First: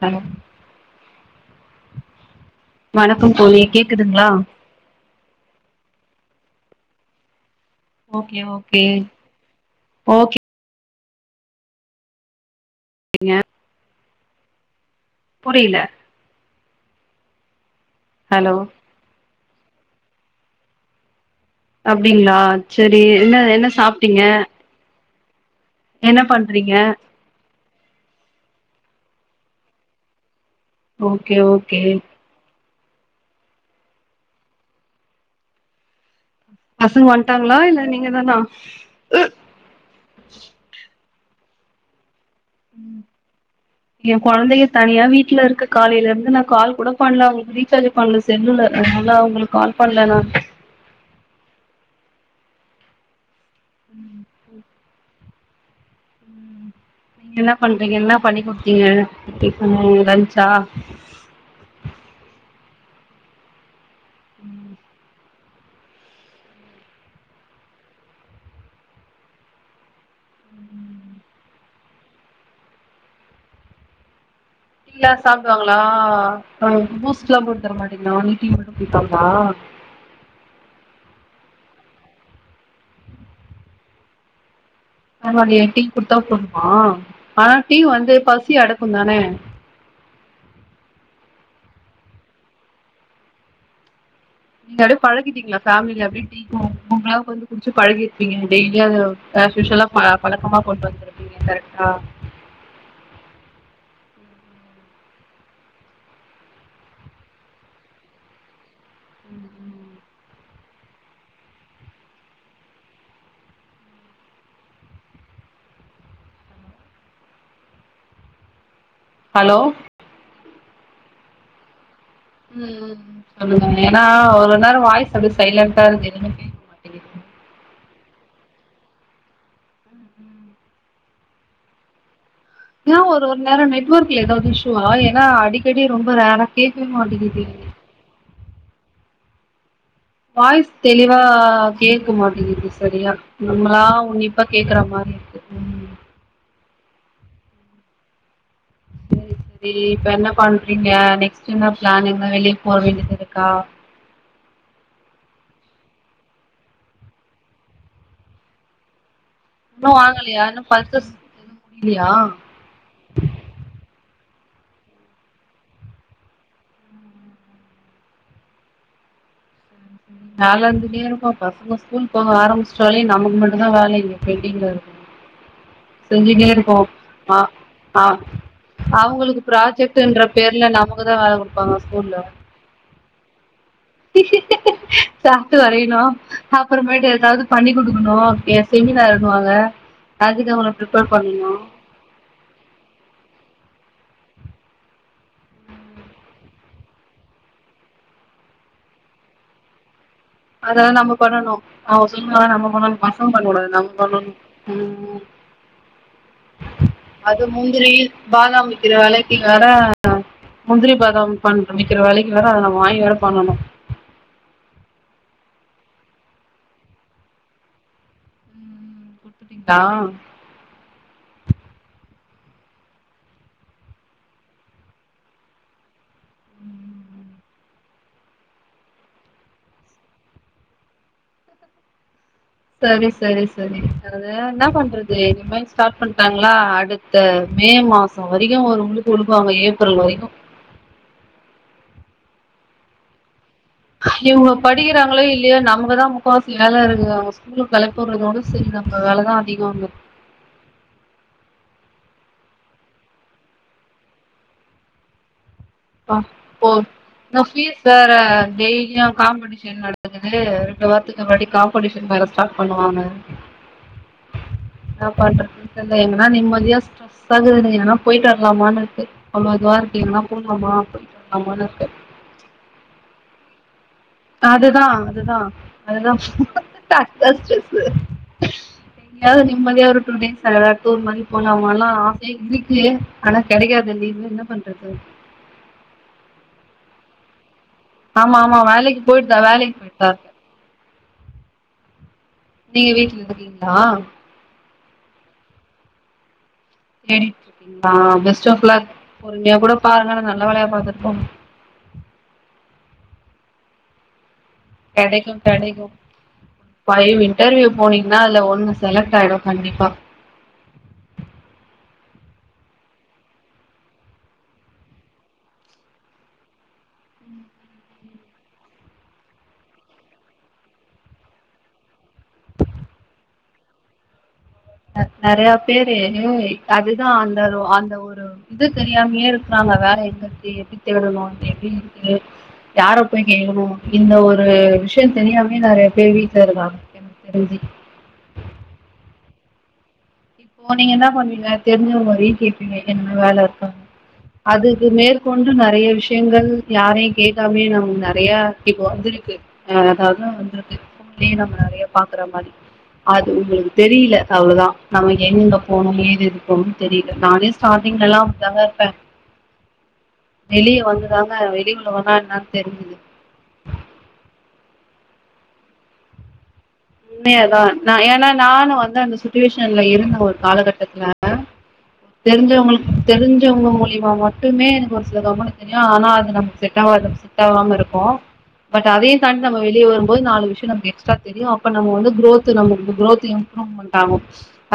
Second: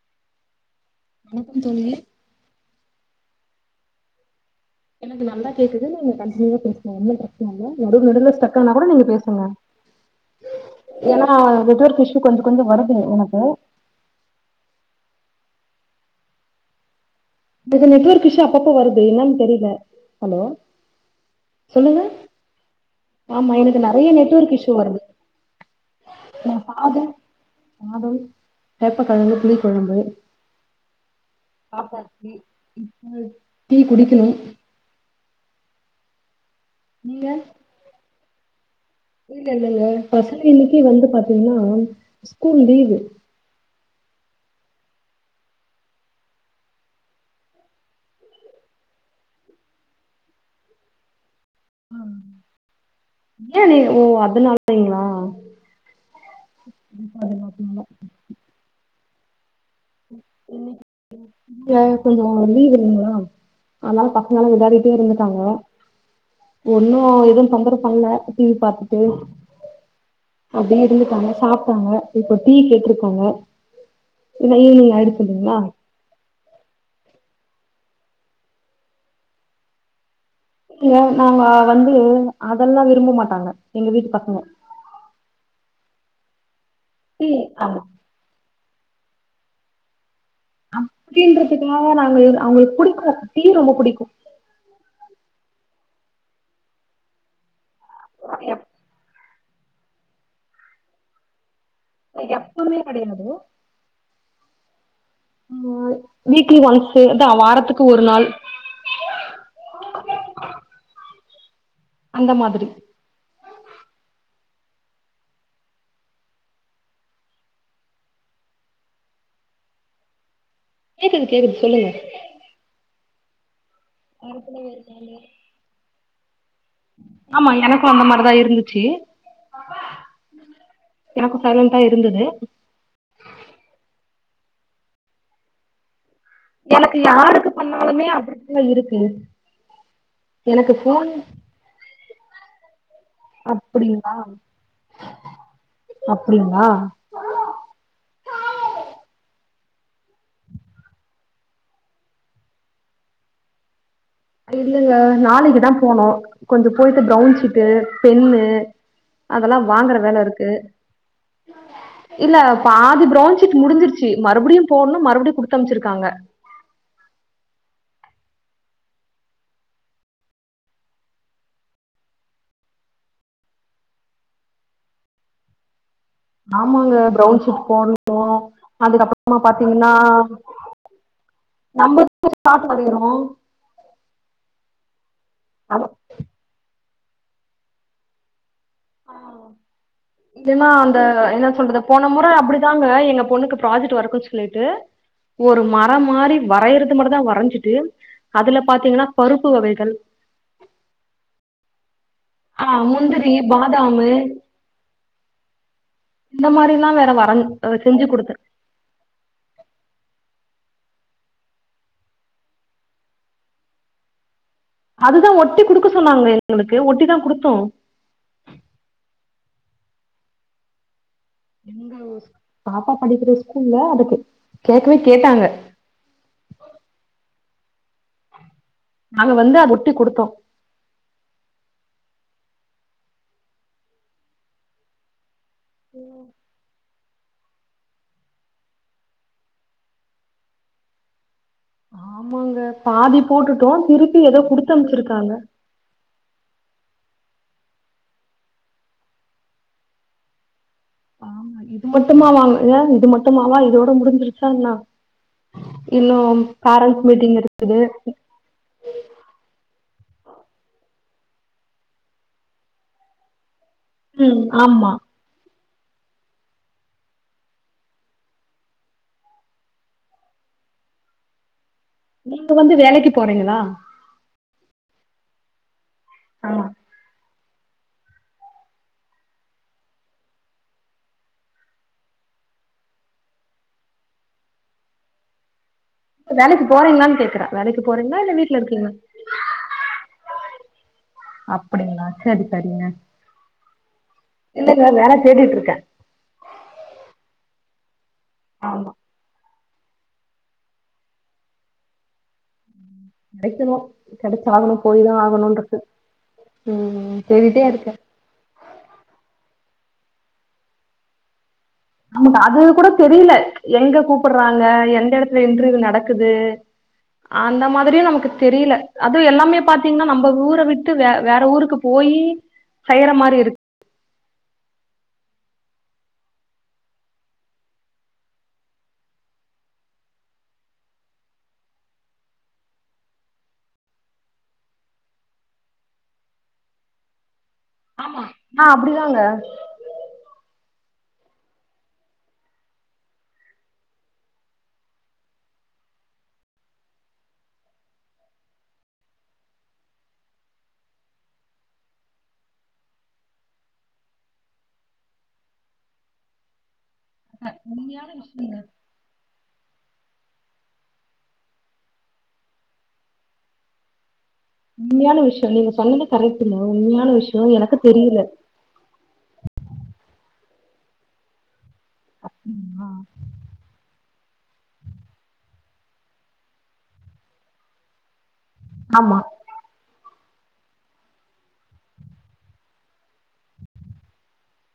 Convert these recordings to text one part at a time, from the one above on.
Hello வணக்கம் தோழி வணக்கம் தோழி கேக்குதுங்களா? எனக்கு நல்லா கேக்குது நீங்க கன்டினியூவா பேசலா ஒண்ணும் பிரச் சன இல்ல. நடுவுல நடுவுல ஓகே ஸ்ட்ரக் ஆனா ஓகே கூட நீங்க பேசுங்க. ஓகே ஏன்னா நெட்ஒர்க் இஸ்ஸு கொஞ்ச கொஞ்ச வரும் சேரி உனக்கு புரியல இது நெட்ஒர்க் இஸ்ஸு ஹலோ அப்ப அப்ப வருது என்னனு தெரிய ல ஹலோ சொல்லுங்க அப்டிங்களா சேரி என்ன ஆமா என்ன எனக்கு நெறைய சாப்பிட்டீங்க நெட்வொர்க் இஷ்யூ வருது என்ன பண்றீங்க காத [inaudible] சேப்ப கிழங்கு புலிகுழம்பு ஓகே ஓகே இப்ப டீ குடிக்கணும் பசங்க வட்டாங்களா இல்ல நீங்க தான இல்ல இல்லங்க பசங்க இனைக்கு வந்து பாத்து எபின்னா [unintelligible] ஸ்கூல் லீவு என் குழந்தய தனியா வீட்டுல இருக்கு காலையில இருந்து நான் கால் கூட பண்ணல அவங்களுக்கு ரீசார்ஜ் பண்ணல செல்லுல அதனால அவங்களுக்கு கால் பண்ணல நா ஏன் நீ ஓ அதுனால [inaudible] வீங்களா இ நீங்க என்ன பண்றீங்க என்ன பண்ணி கொடுத்தீங்க இட் [unintelligible] கொஞ்ச ஆ லீவ் [inaudible] ங்களா ஆலா [unintelligible] ஒன்னும் எதுவும் தொந்தரவு பண்ல டி வி பார்த்துட்டு அப்டே இருந்துட்டாங்க சாப்பிட்டாங்க இப்ப டீ கேட்டிருக்காங்க டீலா சாப்பிடுவாங்களா பூஸ்ட்லாம் தரமாட்டிங்களா ஒன்லி டீ மட்டும் குடிப்பாங்களா ஏ நாங்க வந்து அதெல்லா விரும்ப மாட்டாங்க எங்க வீட்டு பசங்க ஆமாடி டீ கொடுத்தா போ ஆஹ் ஆனா டீ வந்து பசி அடக் க்கும்தானே அப்படின்றதுக்காக நாங்க அவங்களுக்கு புடிக்கும் டீ ரொம்ப புடிக்கும் ஃபமில அப்டி உங்களாவுக்கு [unintelligible] வந்து குச்சி பழகிருப்பீங்க எப் டெய்லியா ஹாஸ்யுஷ்ஸல பழக்கமா கொண்டு வந்துருப்பீங்க எப்பமே கெடயாது ஓ ஹ வீக்லி ஒன்ஸ் அதா வாரத்துக்கு ஒரு நாள் உம் உம் [inaudible] அந்த மாதிரி ஹலோ கேக்குது கேக்குது சொல்லுங்க உம் உம் நாம ஏனா ஒவ்வொரு நேரம் வாய்ஸ் அப்டி சைலண்டா இருந்தங்க ஆமா எனக் அந்த மாரிதா இருந்துச்சி எனக்கும் சைலன்டா இருந்தது ஏன் ஒரு ஒரு நேரம் நெட்வொர்க்ல ஏதாவது இஷ்யுவா ஏன்னா அடிக்கடி ரொம் எனகு யாருக்கு பண்ணாலுமே அப்டி இல்ல இருக்கு வாய்ஸ் எனக்கு ஃபோன் தெளிவா கேக் க்கு மாட்டிகிது சரியா நம்மளா அப்படிங்களா உன்னிப்பா கேக்குற மாரி இருக்கு ம் அப்படிங்களா ரி இப்ப என்ன பண்றீங்க நெக்ஸ்ட் என்ன பிளான் எங்கனா வெளிய போ வேண்டியதிருக்கா இல்லங்க நாளைக்குதா போனோ கொஞ்சம் போயிட்டு ப்ரவுன்ஷீட்டு பென்னு அதெல்லா இன்னு வாங்ற வேல வாங்கலையா இருக்கு இன்னு பர்ச்சேஸ் எதுவு முடியலையா இல்ல பாதி ப்ரௌன் ஷீட் முடிஞ்சிருச்சி மறுபடியும் போடணும் மறுபடியும் குடுத்தம்ச்சிருக்காங்க வேல இருந்துட்டே இருக்கும் பசங்க ஸ்கூல் போக ஆரம்பிச்ட்டாலே நமக்கு மட்டும் தா வேல இங்க பெண்டிங்ல இருக் ஆமாங்க ப்ரௌன் சீட் ஆ போட்ணும் அதுக்கப்புறமா அவங்களுக்கு பாத்தீங்கன்னா ப்ராஜெக்ட்ன்ற பேர்ல நமக்குதா வேல குடுப்பாங்க நம்ம ஸ்கூல்ல சாப்பாடு வேணும் இ ஹே... [unintelligible] அப்றமேட்டு ஏதாவது பண்ணி குடுக்கனோ [unintelligible] மா இல்லனா அந்த ப்ரிப்பேர் என்ன பண்ணணு சொல்றது போன முற அப்டிதாங்க எங்க பொண்ணுக்கு ப்ராஜெக்ட் ஒர்க்குன்னு சொல்லிட்டு ஒரு மரம் மாரி வரையறது மட்டுதா வரஞ்சிட்டு அதுல பாத்தீங்கன்னா பருப்பு வகைகள் அதெல்லா நம்ம பண்ணணு அவன் சொல்வா ஆ நம்ம பண்ணணு பசங்க முந்திரி பண்ண கூடாது நம்ம பாதாமு பண்ணணு ம் இந்த மாரில்லா வேற அது வரஞ் அ முந்திரி செஞ்சு குடுத்தே பாதாம் விக்கிற வெலைக்கு [unintelligible] முந்திரி பாதம் பண் விக்கிற வெலைக்கு வேற அத நம்ம வாங்கி வேற பண்ணணு அதுதா ஒட்டி குடுக்க சொன்னாங்க எங்களுக்கு ஒட்டிதா குடுத்தோ அப்டிங்ளா எங்க பாப்பா படிக்கிற ஸ்கூல்ல அதுக்கு கேக்கவே கேட்டாங்க உம் உம் நாங்க வந்து அது ஒட்டி குடுத்தோ சரி சரி சரி அத இன்ன பண்றது இனிமே ஸ்டார்ட் பண்ட்டாங்ளா அடுத்த மே மாசோ வரைக்கோ ஒரு உளுக்கு உளுக்குவாங்கோ ஏப்ரல் வரைக்கோ து பாதி போட்டுட்டோ திருப்பி ஏதோ இவுங்க குடுத்து படிக்கிறாங்ளோ அனுப்ச்சிருக்காங்க இல்லியோ நமக்குதா முக்காவா சி வேல இருக்குங்க அவுங்க ஸ்கூலுக்கு கெளம்பி போறதோட சரி நம்ம வேலதா அதிகோங்க ஆமா இது மட்டுமாவாங்க இது மட்டுமாவா இதோட முடிஞ்சிருச்சா என்னா? அ ப்போ ஆ ஃபீஸ் வேற டெய்லியு காம்படீஷன் நட க்குது ரெண்டு வாரத்துக்கு முன்னாடி காம்படீஷன் வேற ஸ்டார்ட் பண்ணுவாங்க. ம் ஆமா [unintelligible] எங்கனா நிம்மதியா ஸ்ட்ரெஸ்ஸா இருக்குது எங்கனா போய்ட்டு வரலாமான்னு இருக்கு அவ்ளோ இதுவா இருக்கு எங்கனா போ ஆமா அப்டிதா [unintelligible] இருக்கு நீங்க வந்து வேலைக்கு போறீங்களா? அதுதா அதுதா அதுதா ஆமா [unintelligible] எங்கேயாவது நிம்மதியா ஒரு டூ டேஸ் எதாது டூர் மாரி போலாமானு ஆச இருக்கு ஆனா கெடைக்காது லீவு என்ன பண்றது? வேலைக்கி போறீங்களானு கேக்கறே. ஆமா ஆமா வேலைக்கு போயிட்டுதா வேலைக்கு போயிட்டுதா இருக்கே. அப்படிங்களா சரி சரிங்க நீங்க வீட்ல இருக்கீங்ளா? இல்ல வேல தேடிட்டு இருக்கே. தேடிட்ருக்கீங்ளா? பெஸ்ட் ஆஃப் லக் ஆமா பொறுமையா கூட பாக்கறது நல்ல வேலையா பாத்துட்டு போங்க. கெடைக்கணு கெடச்சாகணு போய் தா கெடைக்கு ஆகணுன்ருக்கு கெடைக்கு ம் ஃபைவ் தேடிட்டே இன்டர்வியூ இருக்க போனீங்னா அதுல ஒண்ணு செலக்ட் ஆயிடு கண்டிப்பா. நமக்கு அது கூட தெரியல. எங்க கூப்பட்றாங்க எந்த எடத்துல இன்ட்ருவியூ நடக்குது அந்த மாதிரியு நமக்கு தெரியல அதுவு எல்லாமே பாத்தீங்கனா நம்ப ஊர விட்டு வே வேற ஊருக்கு போயி செய்யற மாரி இருக் நெறையா பேரு அதுதா அந்த அந்த ஒரு இது தெரியாமயே இருக்கறாங்க. வேல எங்க இருக்கு எப்டி தேடனு அது எங்க இருக்கு யார போய் கேக்கனுஇந்த ஒரு விஷயோ தெரியாமமே நெறைய பேர் வீட்ல இருக்காங்க எனக்கு தெரிஞ்சு. ஆமா நா அப்டிதாங்க. இப்போ நீங்க என்னா பண்ணுவீங்க தெரிஞ்சவங்க வரையு கேப்பீங்க எங்கனா வேல இருக்கான்னு அதுக்கு மேற்கொண்டு நெறைய விஷயங்கள் யாரையு கேக்காமயே நம்ம நெறைய இப்ப வந்துருக்கு ஆ அதாவது வந்துருக்கு ஃபோன்லயே நம்ம நெறைய பாக்குற மாரி அது உங்களுக்கு தெரியல அவ்ளோதா நமக்கு எங்க போணு ஏது இருக்கணு தெரியல நானே உண்மையான ஸ்டார்டிங்லலா விஷயங்க அப்டிதாங்க இருப்பே. வெளிய வந்துதாங்க வெளி உலகன்னா என்னான்னு தெரிஞ்சுது. உண்மையான விஷயோ நீங்க சொன்னது கரெக்ட்டுங்க. உண்மையான விஷயோ உண்மையாதா எனக்கு நா தெரியல ஏன்னா நானு வந்து அந்த சு ச்சுவேஷன்ல இருந்தே ஒரு காலகட்டத்துல ஆமா தெரிஞ்சவங்களுக்கு தெரிஞ்சவங்க மூலியமா ம ட்டுமே எனக்கு ஒரு சில [unintelligible] தெரியு ஆனா அது நமக்கு செட்டா‌வாது செட்டாவாம இருக்கு பட் அதையு ஆமா தாண்டி நம்ம வெளிய போ ய் நாலு விஷயோ நமக்கு எக்ஸ்ட்ரா தெரியு அப் ப நம்ம வந்து குரோத்து நம்ம குரோத்து இம்ப்ரூவ்மெண்ட் ஆகு.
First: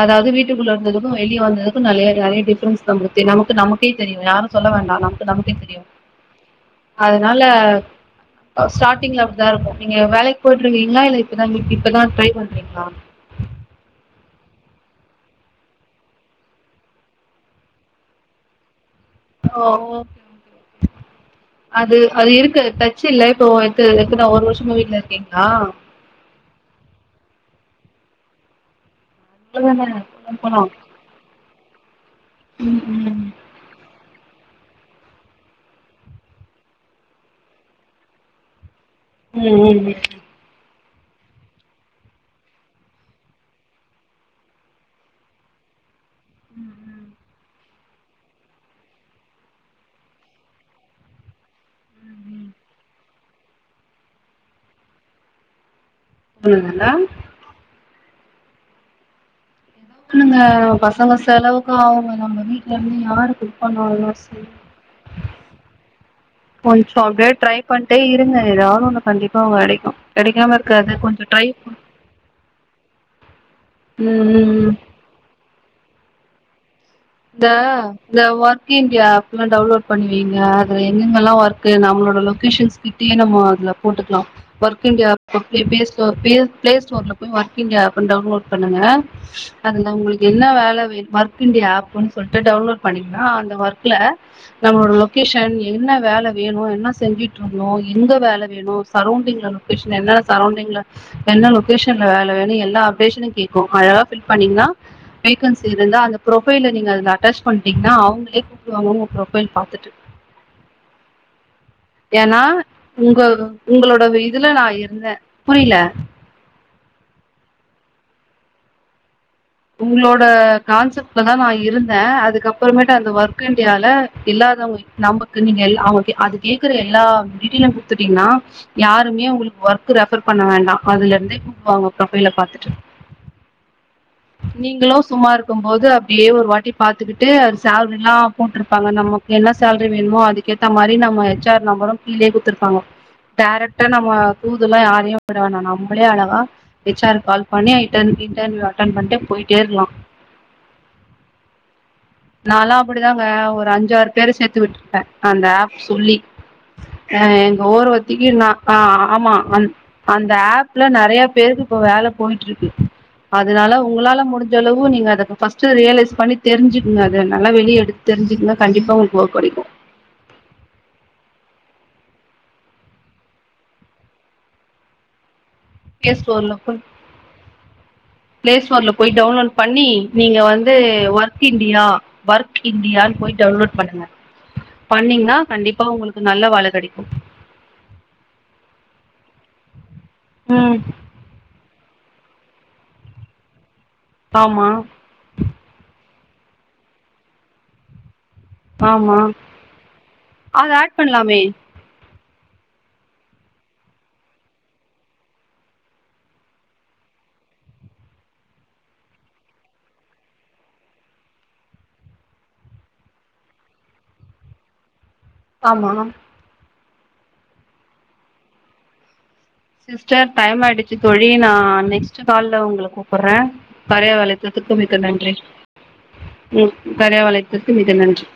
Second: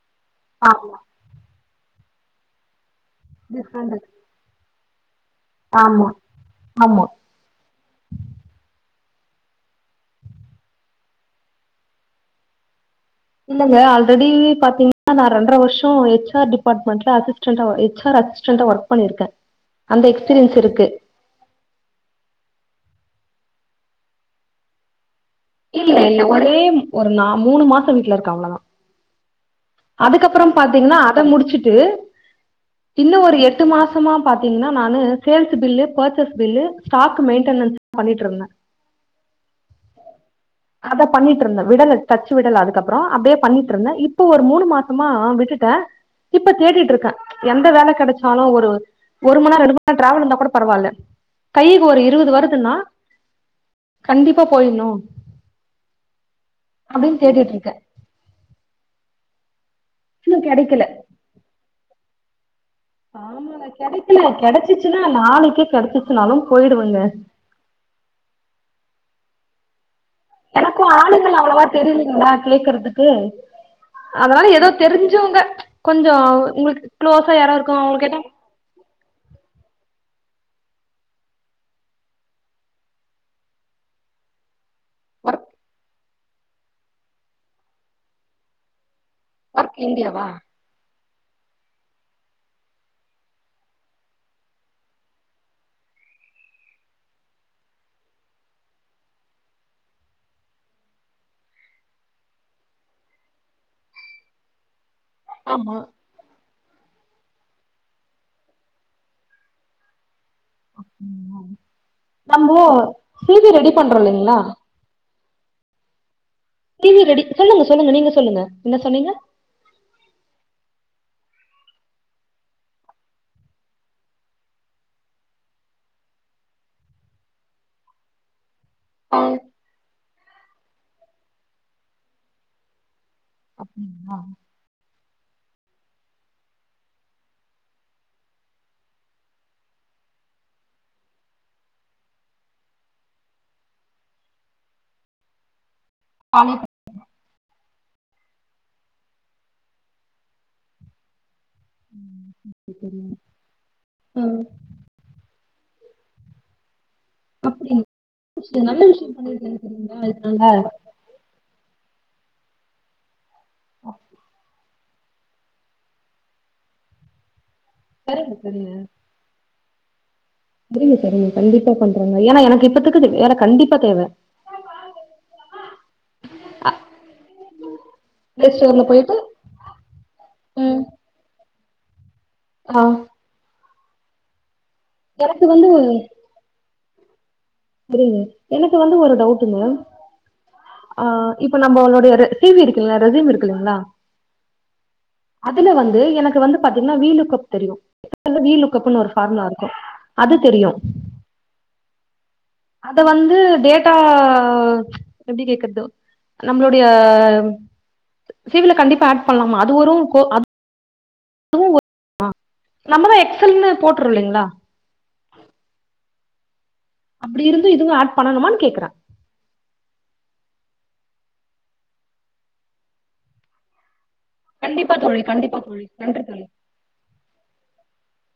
அதாவது வீட்டுக்குள்ள ஆமா இருந்ததுக்கு வெளியே வந்தது க்கு நெலய நெறய டிஃபரன்ஸ் நம்ப்ளுக்கு நமக்கு நமக்கே டிஃப்ரெண்ட் தெரியு யாரு சொல்ல வேண்டா நமக் கு நமக்கே தெரியு ஆமா ஆமா அதனால ஸ்டார்ட் டிங்ல அப்டிதா இருக்கு நீங்க வேலைக்கி போயிட்ருக்கீங்ளா இல்ல இப்பதா [unintelligible] இப்பதா ட்ரை பண்றீங்ளா? இல்லங்க ஆல்ரெடி பாத்தீங்னா நான் ரெண்ர வருஷோ ஹெச் ஆர் டிபார்ட்மெண்ட்ல அசிஸ்டண்டா ஒ ஹெச் ஆர் அசிஸ்டன்டா ஒர்க் பண்ணிருக்கே ஓ அந்த எக்ஸ்பீரியன்ஸ் இருக்கு அது அது இருக்கு டச் இல்ல இப்போ எத்த எத்தன ஒரு வருஷமா வீட்ல இருக்கீங் இல்ல இல்ல ஒரே ஒரு நா மூணு மா சோ வீட்ல இருக்கே அவ்ளவுதா அவ்ளோதான போலாம் அதுக்கப்றம் போலாம் பாத்தீங்னா அத முடிச்சுட்டு ம் இன்னு ம் ஒரு எட்டு மாசமா பாத்தீங்னா நானு sales bill purchase bill stock maintenance பண்ணிட்ருந்தே. ம் ம் அதா பண்ணிட்ருந்தே விடல டச்சு விடல அதுக்கப்றோ அப்டியே பண்ணிட்டுருந்தே இப்போ ஒரு மூணு மாசமா விட்டுட்டே இப்ப ம் கேட்டுட்ருக்கே எந் த வேல கெடைச்சாலு ஒரு ஒரு மணி நேரோ ரெண்டு மணி நேரோ டிராவல் இருந்தா கூட பரவால்ல கைக்கு ஒரு இருபது ம் வருதுன்னா கண்டிப்பா போயிட்ணு பண்ணுங்கல்ல அப்டினு தேடிட்ருக்கே இல்லங்க இன்னு கெடைக்கல பசங்க செலவுக்கு ஆவுங்க நம்ம வீ ஆமாங்க கெடைக்கல கெடைச்சிச்சுன்னா நாளைக்கே கெடைச்சிச் கொஞ்சோ அப்டியே ட்ரை பண்ட்டே இருங்க ஏதாவது ஒன்னு கண்டிப்பா உங்க கெடைக்கு எனக்கு ஆளுங்கள அவ்ளவா தெரியிலிங்களா கேக்கறதுக்கு ம் அதனால ம் எதோ ம் தெரிஞ்சவங்க கொஞ்சோ உங்ளுக்கு இந்த இந்த ஒர்க் இண்டியா ஆப்லா டவுன்லோட் பண்ணி வைங்க அதுல எங்கெங்கெல்லா ஒர்க்கு நம்மளோட லொகேஷன்ஸ் கிட்டயே நம்ம அதுல போட்டுக்லா ஒர்க் இண்டியா ப்ப ப்ளி பிளே ஸ்டோர் ப்ளே ப்ளே ஸ்டோர்ல போய் ஒர்க் இண்டியா ஆப்னு டவுன்லோட் பண்ணுங்க. அதுல உங்களுக்கு என்ன வேல வேணு ஒர்க் இண்டியா ஆப் புன்னு சொல்ட்டு டவுன்லோட் பண்ணீங்னா அந்த ஒர்க்ல நம்மளோட லொக்கேஷன் என்ன வேல வேணு என்ன செஞ்சுட்டுருந்தோ எங்க வேல வேணு சரௌண்டிங்ல லொக்கேஷன் என்ன சரௌண்டிங்ல என்ன லொக்கேஷன்ல வேல வேணு எல்லா அப்டேஷனு கேக்கு அதல்லா ஃபில் பண்ணிங்னா வேகன்சி இருந்தா அந்த ப்ரொ ஃபைலு நீங்க அதுல அட்டாச் பண்ட்டீங்ன்னா அவங்களே கூப்டுவாங்க உங்க ப்ரொஃபைல் பாத்துட்டு. ம் ஏன்னா உங்க பண்றோ உங்களோட இல்லைங்களா இதுல நா இருந்தன் புரியில டிவி ரெடி சொல்லுங்க சொல்லுங்க நீங்க சொல்லுங்க என்ன சொன்னீங்க உங்களோட கான்செப்ட்லதா நா இருந்தேன் அதுக்கப்புறமேட்டு அந்த ஒர்க் இண்டியால எல்லாதவங்க நமக்கு நீங்க அவங்க அது கேக்குற எல்லா மெட்டீரியலும் குடுத்துட்டீங்கன்னா யாருமே உங்களுக்கு ஒர்க் ரெஃபர் பண்ண வேண்டா அதுல இருந்து கூப்டுவாங்க ப்ரொபைல பாத்துட்டு ஆ நீங்களும் சும்மா இருக்கும்போது அப்டியே ஒரு வாட்டி பாத்துக்கிட்டு அது சேல்ரிலாம் போட்ருப்பாங்க நமக்கு என்ன சேல்ரி வேணுமோ அதுக்கேத்த மாரி நம்ம ஹெச் ஆர் நம்பரும் கீழேயே குடுத்துருப்பாங்க டேரெக்ட்டா நம்ம தூதுல்லா யாரையும் விட வேணா நாமும் நம்மளே அழகா ஹெச் ஆர் கால் [unintelligible] அட்டன் பண்டு போயிட்டே இருக்கலா நா எல்லா அப்டிதாங்க ஒரு அஞ்சாறு பேர் சேர்த்து விட்டு இருப்பன் அந்த ஆப் சொல்லி அ எங்க ஓரவத்திக்கு நா அ ஆமா அந் அந்த ஆப்ல நிறைய பேருக்கு இப்ப வேலை போயிட்டு இருக்கு அதனால உங்களால முடிஞ்ச அளவு ஒ நீங்க அதுக்கு ஃபர்ஸ்ட் ரியலலைஸ் பண்ணி தெரிஞ்சு இன் அதே நா ஆனா வெளிய எடுத்து சரிங்க தெரிஞ்சுக்குன்னா கண்டிப்பா உங்களுக்கு ஒர்க் கடைக்கும் சேரிங்க சேரிங்க கண்டிப்பா பண்ரோங்க ஏன்னா எனக்கு இப்பத்துக்கு வேலை கண்டிப்பா தேவை ப்ளே ஸ்டோர்ல ஓப்பன் பிளே ப்ளே ஸ்டோர்ல போய் போயிட்டு டவுன்லோட் பண்ணி நீங்க வந்து ஒர் கிண்டியா ஒர்க் ஆ இந்திய போய் டவுன்லோட் பண்ணுங்க பண்ணீங்கன்னா எனக்கு கண்டிப்பா உங்களுக்கு நல்ல வேலை கடைக்கும் [inaudible] புரியுது எனக்கு வந்து ஒரு டவுட்டுங்க ம் அ இப்ப நம்மளோட ரெ சி வி இருக்குல்ல ரெஸ்யூம் இருக்கு இல்லைங்களா ஆமா அதுல வந்து எனக் வந்து பாத்தீங்கன்னா வீ லுக்கப் தெரியும் அதுல வீ லூக்கப்னு ஒரு ஆமா ஃபார்முலா இருக்கும் அது அத தெரியும் ஆட் பண்லாமே அத வந்து டேட்டா எப்டி கேக்குறது நம்மளுடைய சி வில கண்டிப்பா ஆட் பண்ணலாமா அது ஒரு கோ அதுவும் நம்மதான் எக்ஸெல்னு போட்டுறோம் இல்லங்களா ஆமா அப்டி இருந்து இதுவு ஆட் பண்ணணுமான்னு கேக்குறே சிஸ்டர் டைம் ஆயிடுச்சு தோழி நா நெக்ஸ்ட் கால்ல உங்கள கூப்பிடுறே கார்யாவ அழைத் ததுக்கு மிக்க நன்றி ம் கார்யாவ அழைத்தது க்கு மிக நன்றி